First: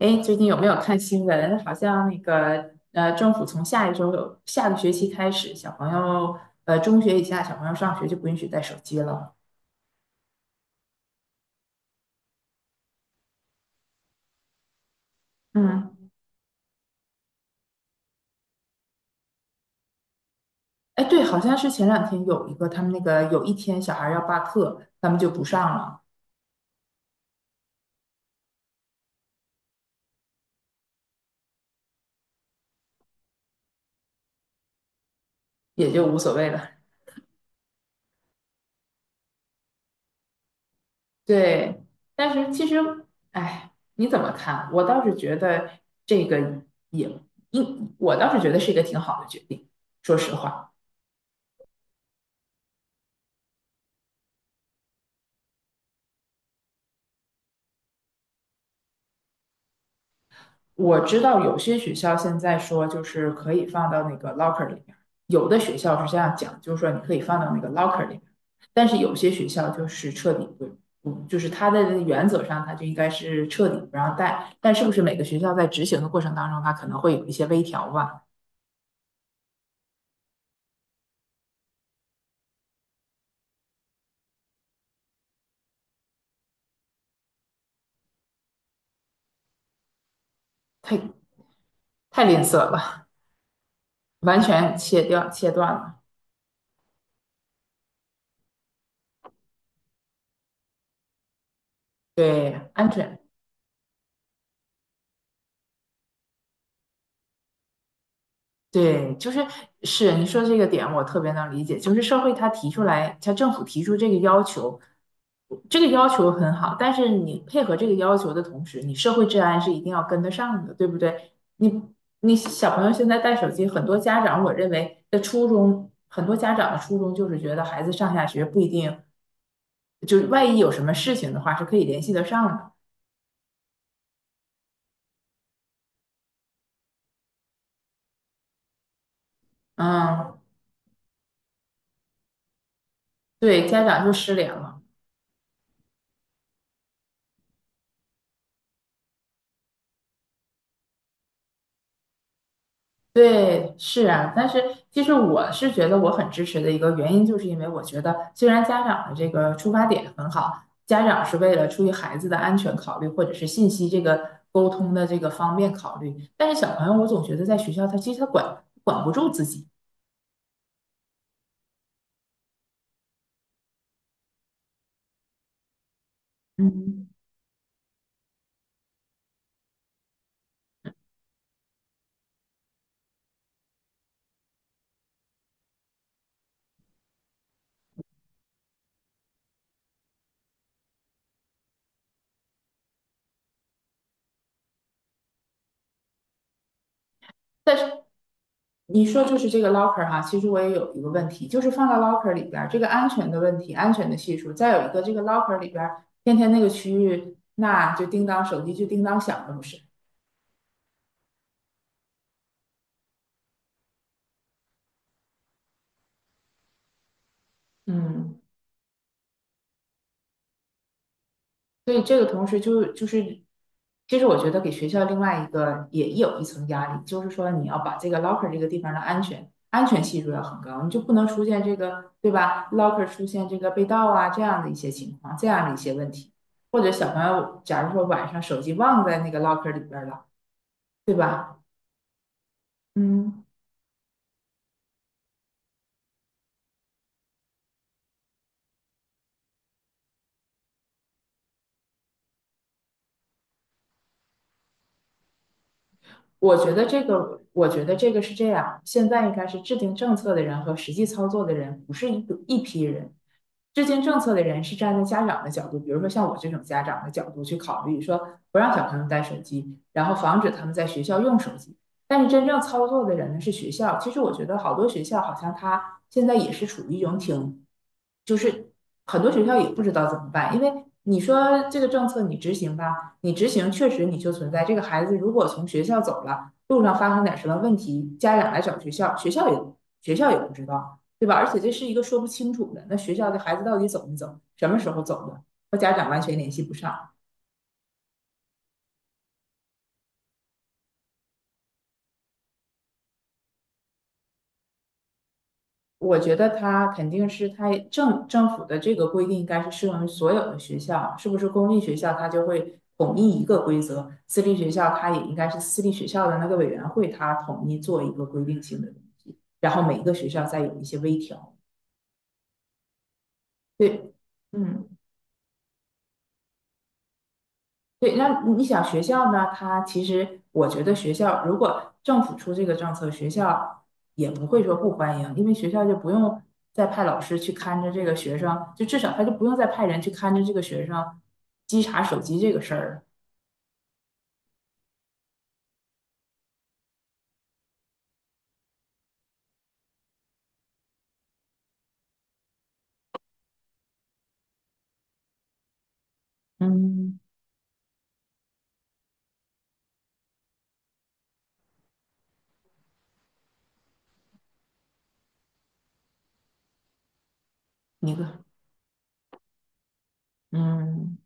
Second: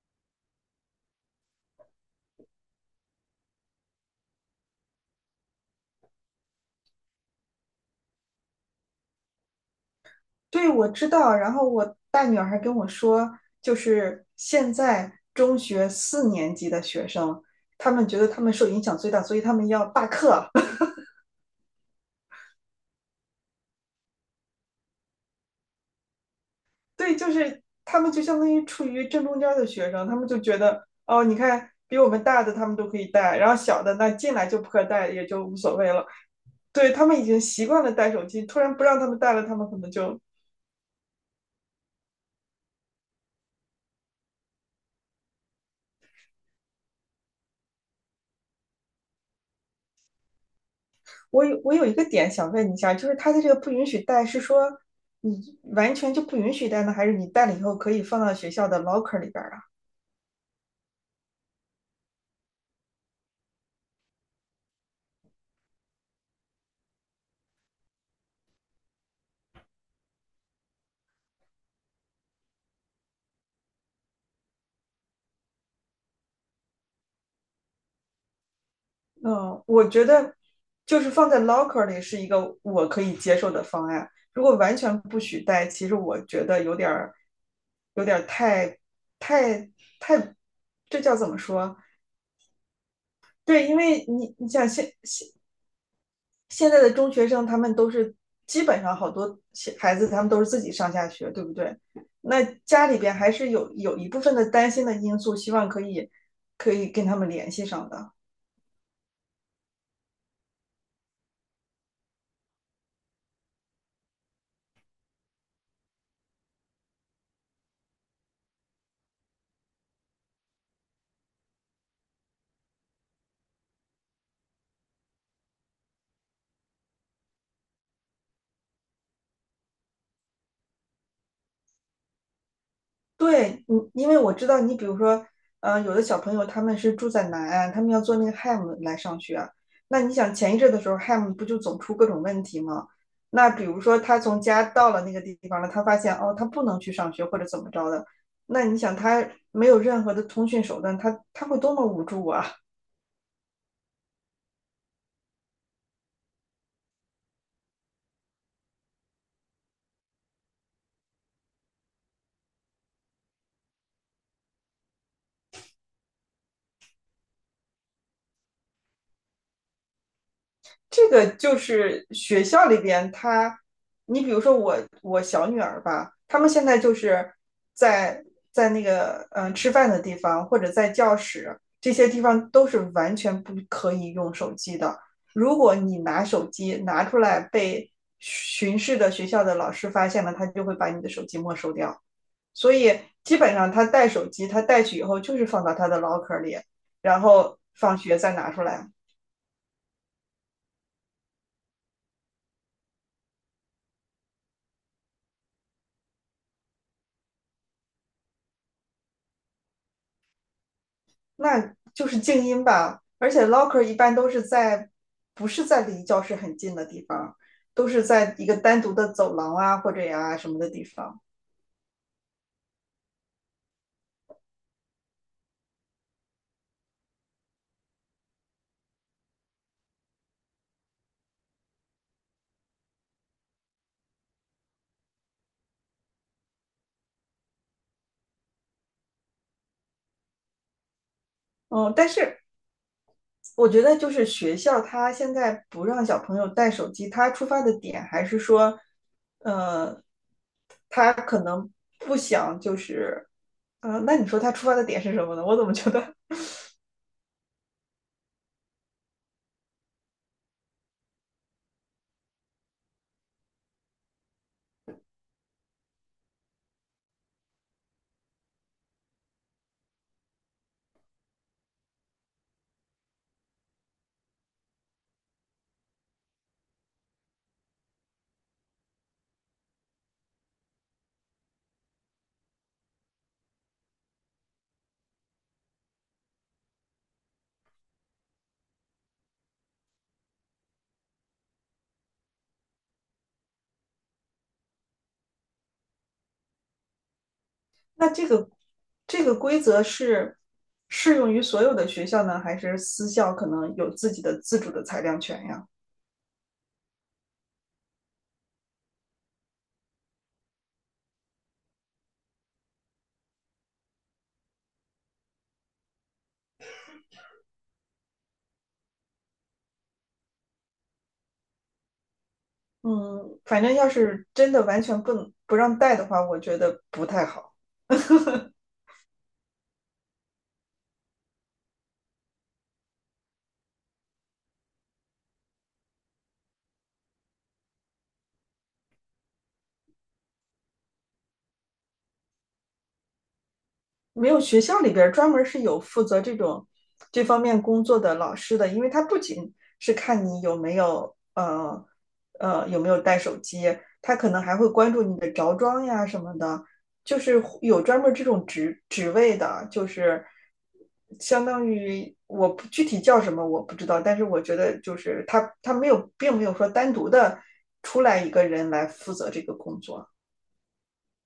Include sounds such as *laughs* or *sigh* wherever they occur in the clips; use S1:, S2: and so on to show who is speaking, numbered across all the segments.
S1: 哎，最近有没有看新闻？好像政府从下一周有下个学期开始，小朋友呃，中学以下小朋友上学就不允许带手机了。
S2: 对，我知道。然后我大女儿还跟我说，就是现在中学
S1: 嗯，
S2: 四年级的学生，他们觉得他们受影响最大，所以他们要罢课。
S1: 哎，对，好像是前两天有一个他们有一天小孩要罢课，他们就不上了，
S2: *laughs* 对，就是他们就相当于处于正中间的学生，他们就觉得哦，你看比我们大的他们都可以带，然后小的那进来就不可带，也就无所
S1: 也
S2: 谓
S1: 就
S2: 了。
S1: 无所谓了。
S2: 对，他们已经习惯了带手机，突然不让他们带了，他们可能就
S1: 对，但是其实，哎，你怎么看？我倒是觉得这个也应，我倒是觉得是一个挺好的决定，说实话。
S2: 我有一个点想问一下，就是他的这个不允许带，是说你完全就不允许带呢，还是你带了以后可以放到学校的 locker 里边啊？
S1: 我知道有些学校现在说就是可以放到那个 locker 里面，有的学校是这样讲，就是说你可以放到那个 locker 里面，但是有些学校就是彻底不，嗯，就是它的原则上它就应该是彻底不让带，但是不是每个学校在执行的过程当中，它可能会有一些微调吧？
S2: 嗯，我觉得就是放在 locker 里是一个我可以接受的方案。如果完全不许带，其实我觉得有点儿有点儿太太太，这叫
S1: 太
S2: 怎么说？
S1: 太吝啬了，
S2: 对，因为你
S1: 完
S2: 你想
S1: 全
S2: 现
S1: 切断了，
S2: 现在的中学生他们都是基本上好多孩子他们都是自己上下学，对不对？那
S1: 对
S2: 家
S1: 安
S2: 里边
S1: 全
S2: 还是有一部分的担心的因素，希望可以跟他们联系上的。
S1: 对，你说这个点，我特别能理解。就是社会它提出来，它政府提出这个要求，这个要求很好，但是你配合这个要求的同时，你社会治安是一定要跟得上的，对不对？你小朋友现在带手机，很多家长的初衷就是觉得孩子上下学不一定，就是万一有什么事情的话是可以联系得上的。
S2: 对，你，因为我知道你，比如说，有的小朋友他们是住在南岸，他们要坐那个 HAM 来上学啊。那你想
S1: 嗯，
S2: 前一阵的时候，HAM 不就总出各种问题吗？那比
S1: 对，
S2: 如
S1: 家
S2: 说
S1: 长就
S2: 他
S1: 失
S2: 从
S1: 联
S2: 家
S1: 了。
S2: 到了那个地方了，他发现哦，他不能去上学或者怎么着的，那你想他没有任何的通讯手段，他会多么无助啊！
S1: 对，是啊，但是其实我是觉得我很支持的一个原因，就是因为我觉得虽然家长的这个出发点很好，家长是为了出于孩子的安全考虑，或者是信息这个沟通的这个方便考虑，但是小朋友我总觉得在学校他其实管不住自己，
S2: 这个就是学校里边他，你比如说我小女儿吧，他们现在就
S1: 嗯，
S2: 是在在那个吃饭的地方或者在教室这些地方都是完全不可以用手机的。如果你拿手机拿出来被巡视的学校的老师发现了，他就会把你的手机没收掉。所以基本上他带手机，他带去以后就是放到他的 l 壳 c 里，然后
S1: 但是
S2: 放学再拿出来。
S1: 你说就是这个 locker 哈，其实我也有一个问题，就是放到 locker 里边儿这个安全的问题，安全的系数，再有一个这个 locker 里边儿天天那个区域，那就叮当手机就叮当响了，不是？
S2: 那就是静音吧。而且 locker 一般都是在，不是在离教室很近的地方，都是在
S1: 嗯。
S2: 一个单独的走廊啊或者呀、什么的地方。
S1: 所以这个同时就是，其实我觉得给学校另外一个也有一层压力，就是说你要把这个 locker 这个地方的安全系数要很高，你就不能出现这个对吧？locker 出现这个被盗啊这样的一些情况，这样的一些问题，或者小朋友假如说晚上手机忘在那个 locker 里边了，对吧？
S2: 嗯，但是
S1: 嗯，
S2: 我觉得就是学校他现在不让小朋友带手机，他出发的点还是说，呃，不想就是，嗯，那你说他出发的点是什么呢？我怎么觉得
S1: 我觉得这个是这样，现在应该是制定政策的人和实际操作的人不是一批人。制定政策的人是站在家长的角度，比如说像我这种家长的角度去考虑，说不让小朋友带手机，然后防止他们在学校用手机。但是真正操作的人呢是学校。其实我觉得好多学校好像他现在也是处于一种挺，就是很多学校也不知道怎么办，因为你说这个政策你执行吧，你执行确实你就存在这个孩子如果从学校走了，路上发生点什么问题，家长来找学校，学校也不知道。对吧？而且这是一个说不清楚的，那学校的孩子到底走没走，什么时候走的，和家长完全联系不上。
S2: 那这个这个规则是适用于所有的学校呢，还是私校可能有自己的自主的裁量权呀？
S1: 我觉得他肯定是他政府的这个规定应该是适用于所有的学校，是不是公立学校他就会统一一个规则，私立学校他也应该是私立学校的那个委员会他统一做一个规定性的东西，然后每一个学校再有一些微调。
S2: 嗯，反正要
S1: 对，
S2: 是真的完
S1: 嗯。
S2: 全不不让带的话，我觉得不太好。
S1: 对，那
S2: *laughs*
S1: 你想学校呢？他其实我觉得学校如果政府出这个政策，学校也不会说不欢迎，因为学校就不用再派老师去看着这个学生，就至少他就不用再派人去看着这个学生稽查手机这个事儿了。
S2: 没有学校里边专门是有负责这种这方面工作的老师的，因为他不仅是看你有没有有没有带手机，他可能还会关注你的着装呀什么的，
S1: 嗯，
S2: 就是有专门这种职职位的，就是相当于我不具体叫什么我不知道，但是我觉得就是他没有并没有说单独的出
S1: 你
S2: 来一
S1: 个，
S2: 个人来负责这个工作，
S1: 嗯。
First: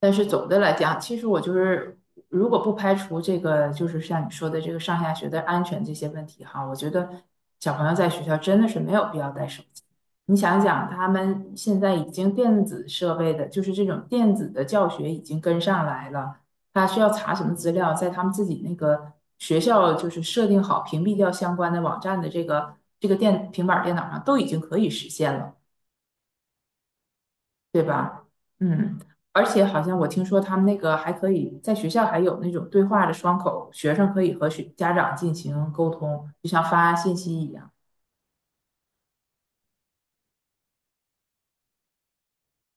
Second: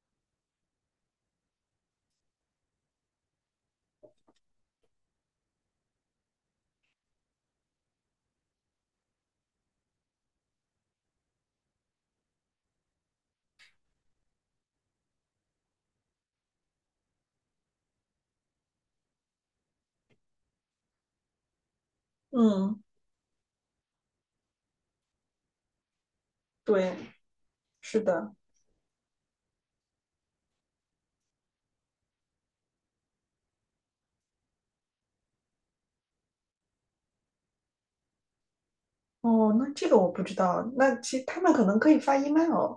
S1: 但是总的来讲，其实我就是，如果不排除这个，就是像你说的这个上下学的安全这些问题哈，我觉得小朋友在学校真的是没有必要带手机。你想想，他们现在已经电子设备的，就是这种电子的教学已经跟上来了，他需要查什么资料，在他们自己那个学校就是设定好屏蔽掉相关的网站的
S2: 嗯，
S1: 这个电平板电脑上都已经可以实现了。
S2: 对，
S1: 对
S2: 是
S1: 吧？
S2: 的。
S1: 嗯，而且好像我听说他们那个还可以在学校还有那种对话的窗口，学生可以和学家长进行沟通，就像发信息一样。
S2: 哦，那这个我不知道。那其实他们可能可以发 email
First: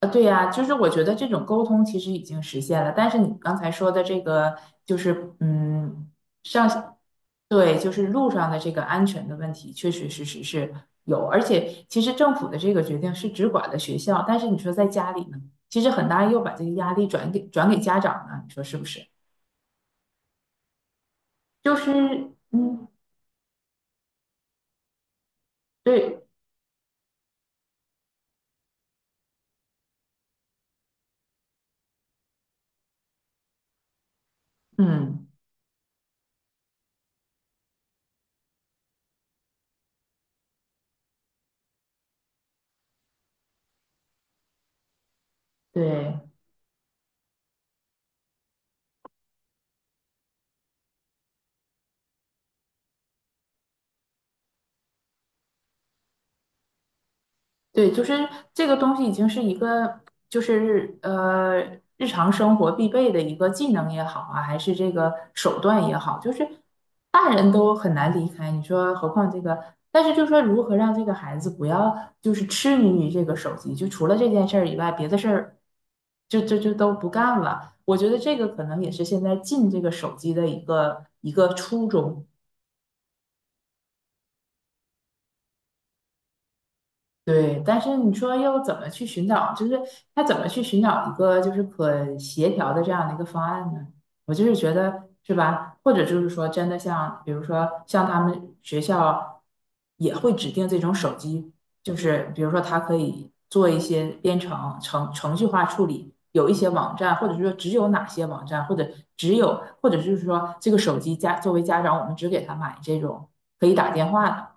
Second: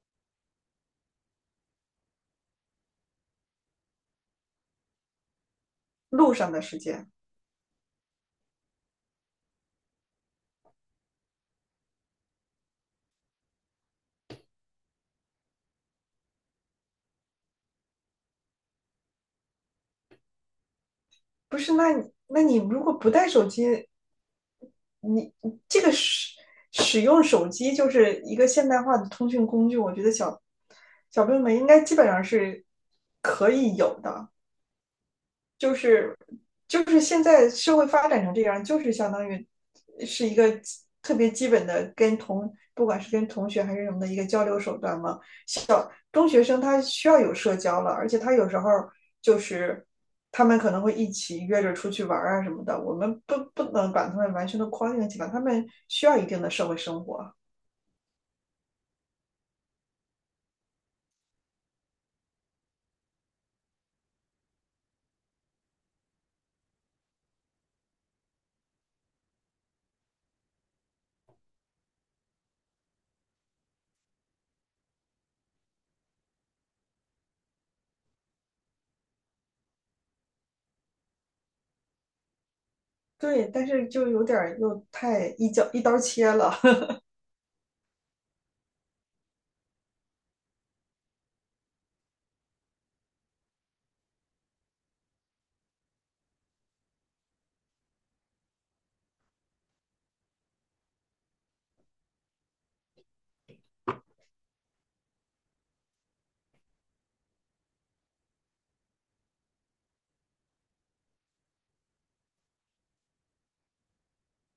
S1: 啊，对呀，就是我觉得这种沟通其实已经实现了，但是你刚才说的这个就是嗯，
S2: 路上的时
S1: 上，
S2: 间，
S1: 对，就是路上的这个安全的问题，确确实实是有，而且其实政府的这个决定是只管的学校，但是你说在家里呢，其实很大又把这个压力转给家长了，你说是不是？
S2: 不是？
S1: 就是
S2: 那你如
S1: 嗯，
S2: 果不带手机，你这个
S1: 对，
S2: 使用手机就是一个现代化的通讯工具，我觉得小朋友们应该基本上是可以有的。
S1: 嗯，
S2: 就是就是现在社会发展成这样，就是相当于是一个特别基本的跟同不管是跟同学还是什么的一个交流手段嘛。小
S1: 对，
S2: 中学生他需要有社交了，而且他有时候就是他们可能会一起约着出去玩啊什么的，我们不能把他们完全的框定起来，他们需要一定的社会生活。
S1: 对，就是这个东西已经是一个，就是呃，日常生活必备的一个技能也好啊，还是这个手段也好，就是大人都很难离开，你说何况这个，但是就说如何让这个孩子不要就是痴迷于这个手机，就除了这件事儿以外，别的事儿就就就都不干了。我觉得这个可能也是现在禁这个手机的一个初衷。
S2: 对，但是就有点又太一脚一刀切了。
S1: 对，但是你说要怎么去寻找，就是他怎么去寻找一个就是可协调的这样的一个方案呢？我就是觉得是吧？或者就是说真的像，比如说像他们学校也会指定这种手机，就是比如说它可以做一些编程序化处理，有一些网站，或者是说只有哪些网站，或者就是说这个手机家作为家长，我们只给他买可以打电话的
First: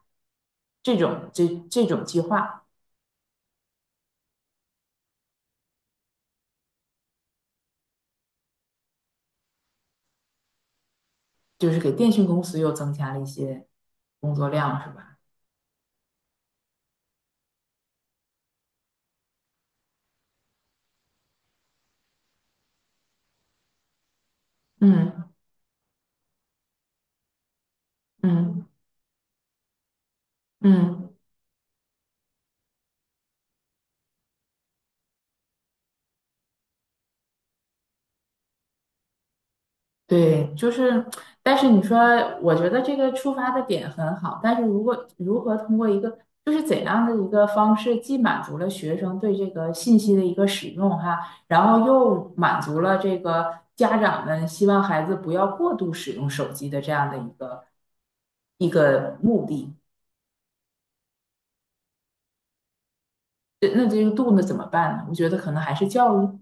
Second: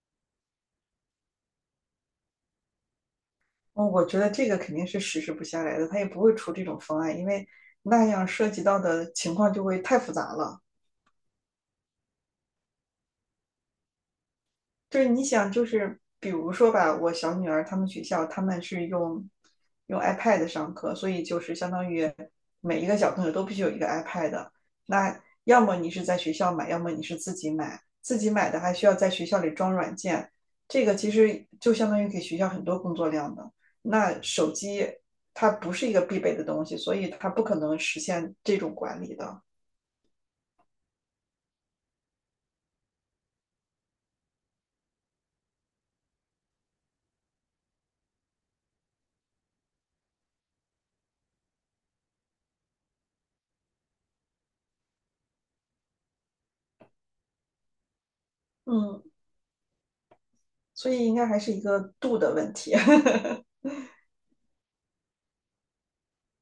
S1: 这种计划。
S2: 嗯，我觉得这个肯定是实施不下来的，他也不会出这种方案，因为那样涉及到的情况就会太复杂了。
S1: 就是给电信公司又增加了一些工作量，是
S2: 就是
S1: 吧？
S2: 你想，就是比如说吧，我小女儿她们学校他们是用 iPad 上课，所以就是相当于每一个小朋友都必须有一个 iPad。那
S1: 嗯
S2: 要么你是在学校买，要么你是自己买，自己买的
S1: 嗯
S2: 还需要在学校里装软件，这个其
S1: 嗯，
S2: 实就相当于给学校很多工作量的。那手机它不是一个必备的东西，所以它不可能实现这种管理的。
S1: 对，就是，但是你说，我觉得这个出发的点很好，但是如果如何通过一个，就是怎样的一个方式，既满足了学生对这个信息的一个使用哈，然后又满足了这个家长们希望孩子不要过度使用手机的这样的一
S2: 嗯，
S1: 个目的，
S2: 所以应该还是一个度的问题。*laughs*
S1: 这那这个度呢怎么办呢？我觉得可能还是教育。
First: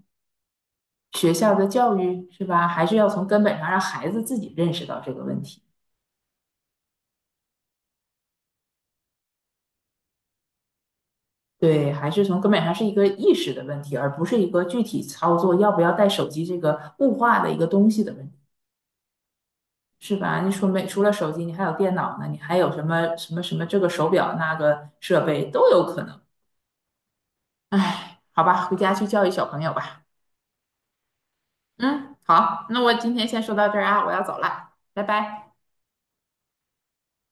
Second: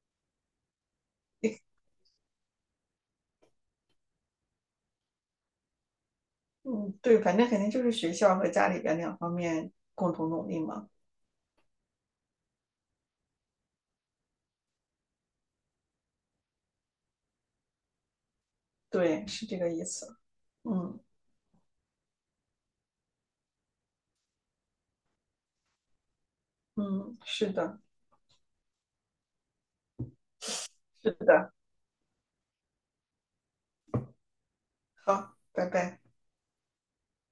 S1: 学校的教育是吧？还是要从根本上让孩子自己认识到这个问题。
S2: 嗯，对，反正肯定就是学校和家里边两方面共同努力嘛。
S1: 对，还是从根本上是一个意识的问题，而不是一个具体操作要不要带手机这个物化的一个东西的问题，
S2: 对，是这个意
S1: 是
S2: 思。
S1: 吧？你说没
S2: 嗯
S1: 除了手机，你还有电脑呢，你还有什么什么什么这个手表那个设备都有可能。
S2: 嗯，是的，
S1: 哎，好吧，回家去教育小朋友吧。
S2: 是的。
S1: 嗯，好，那我今天先说到这儿啊，我要走了，拜
S2: 好，
S1: 拜。
S2: 拜拜。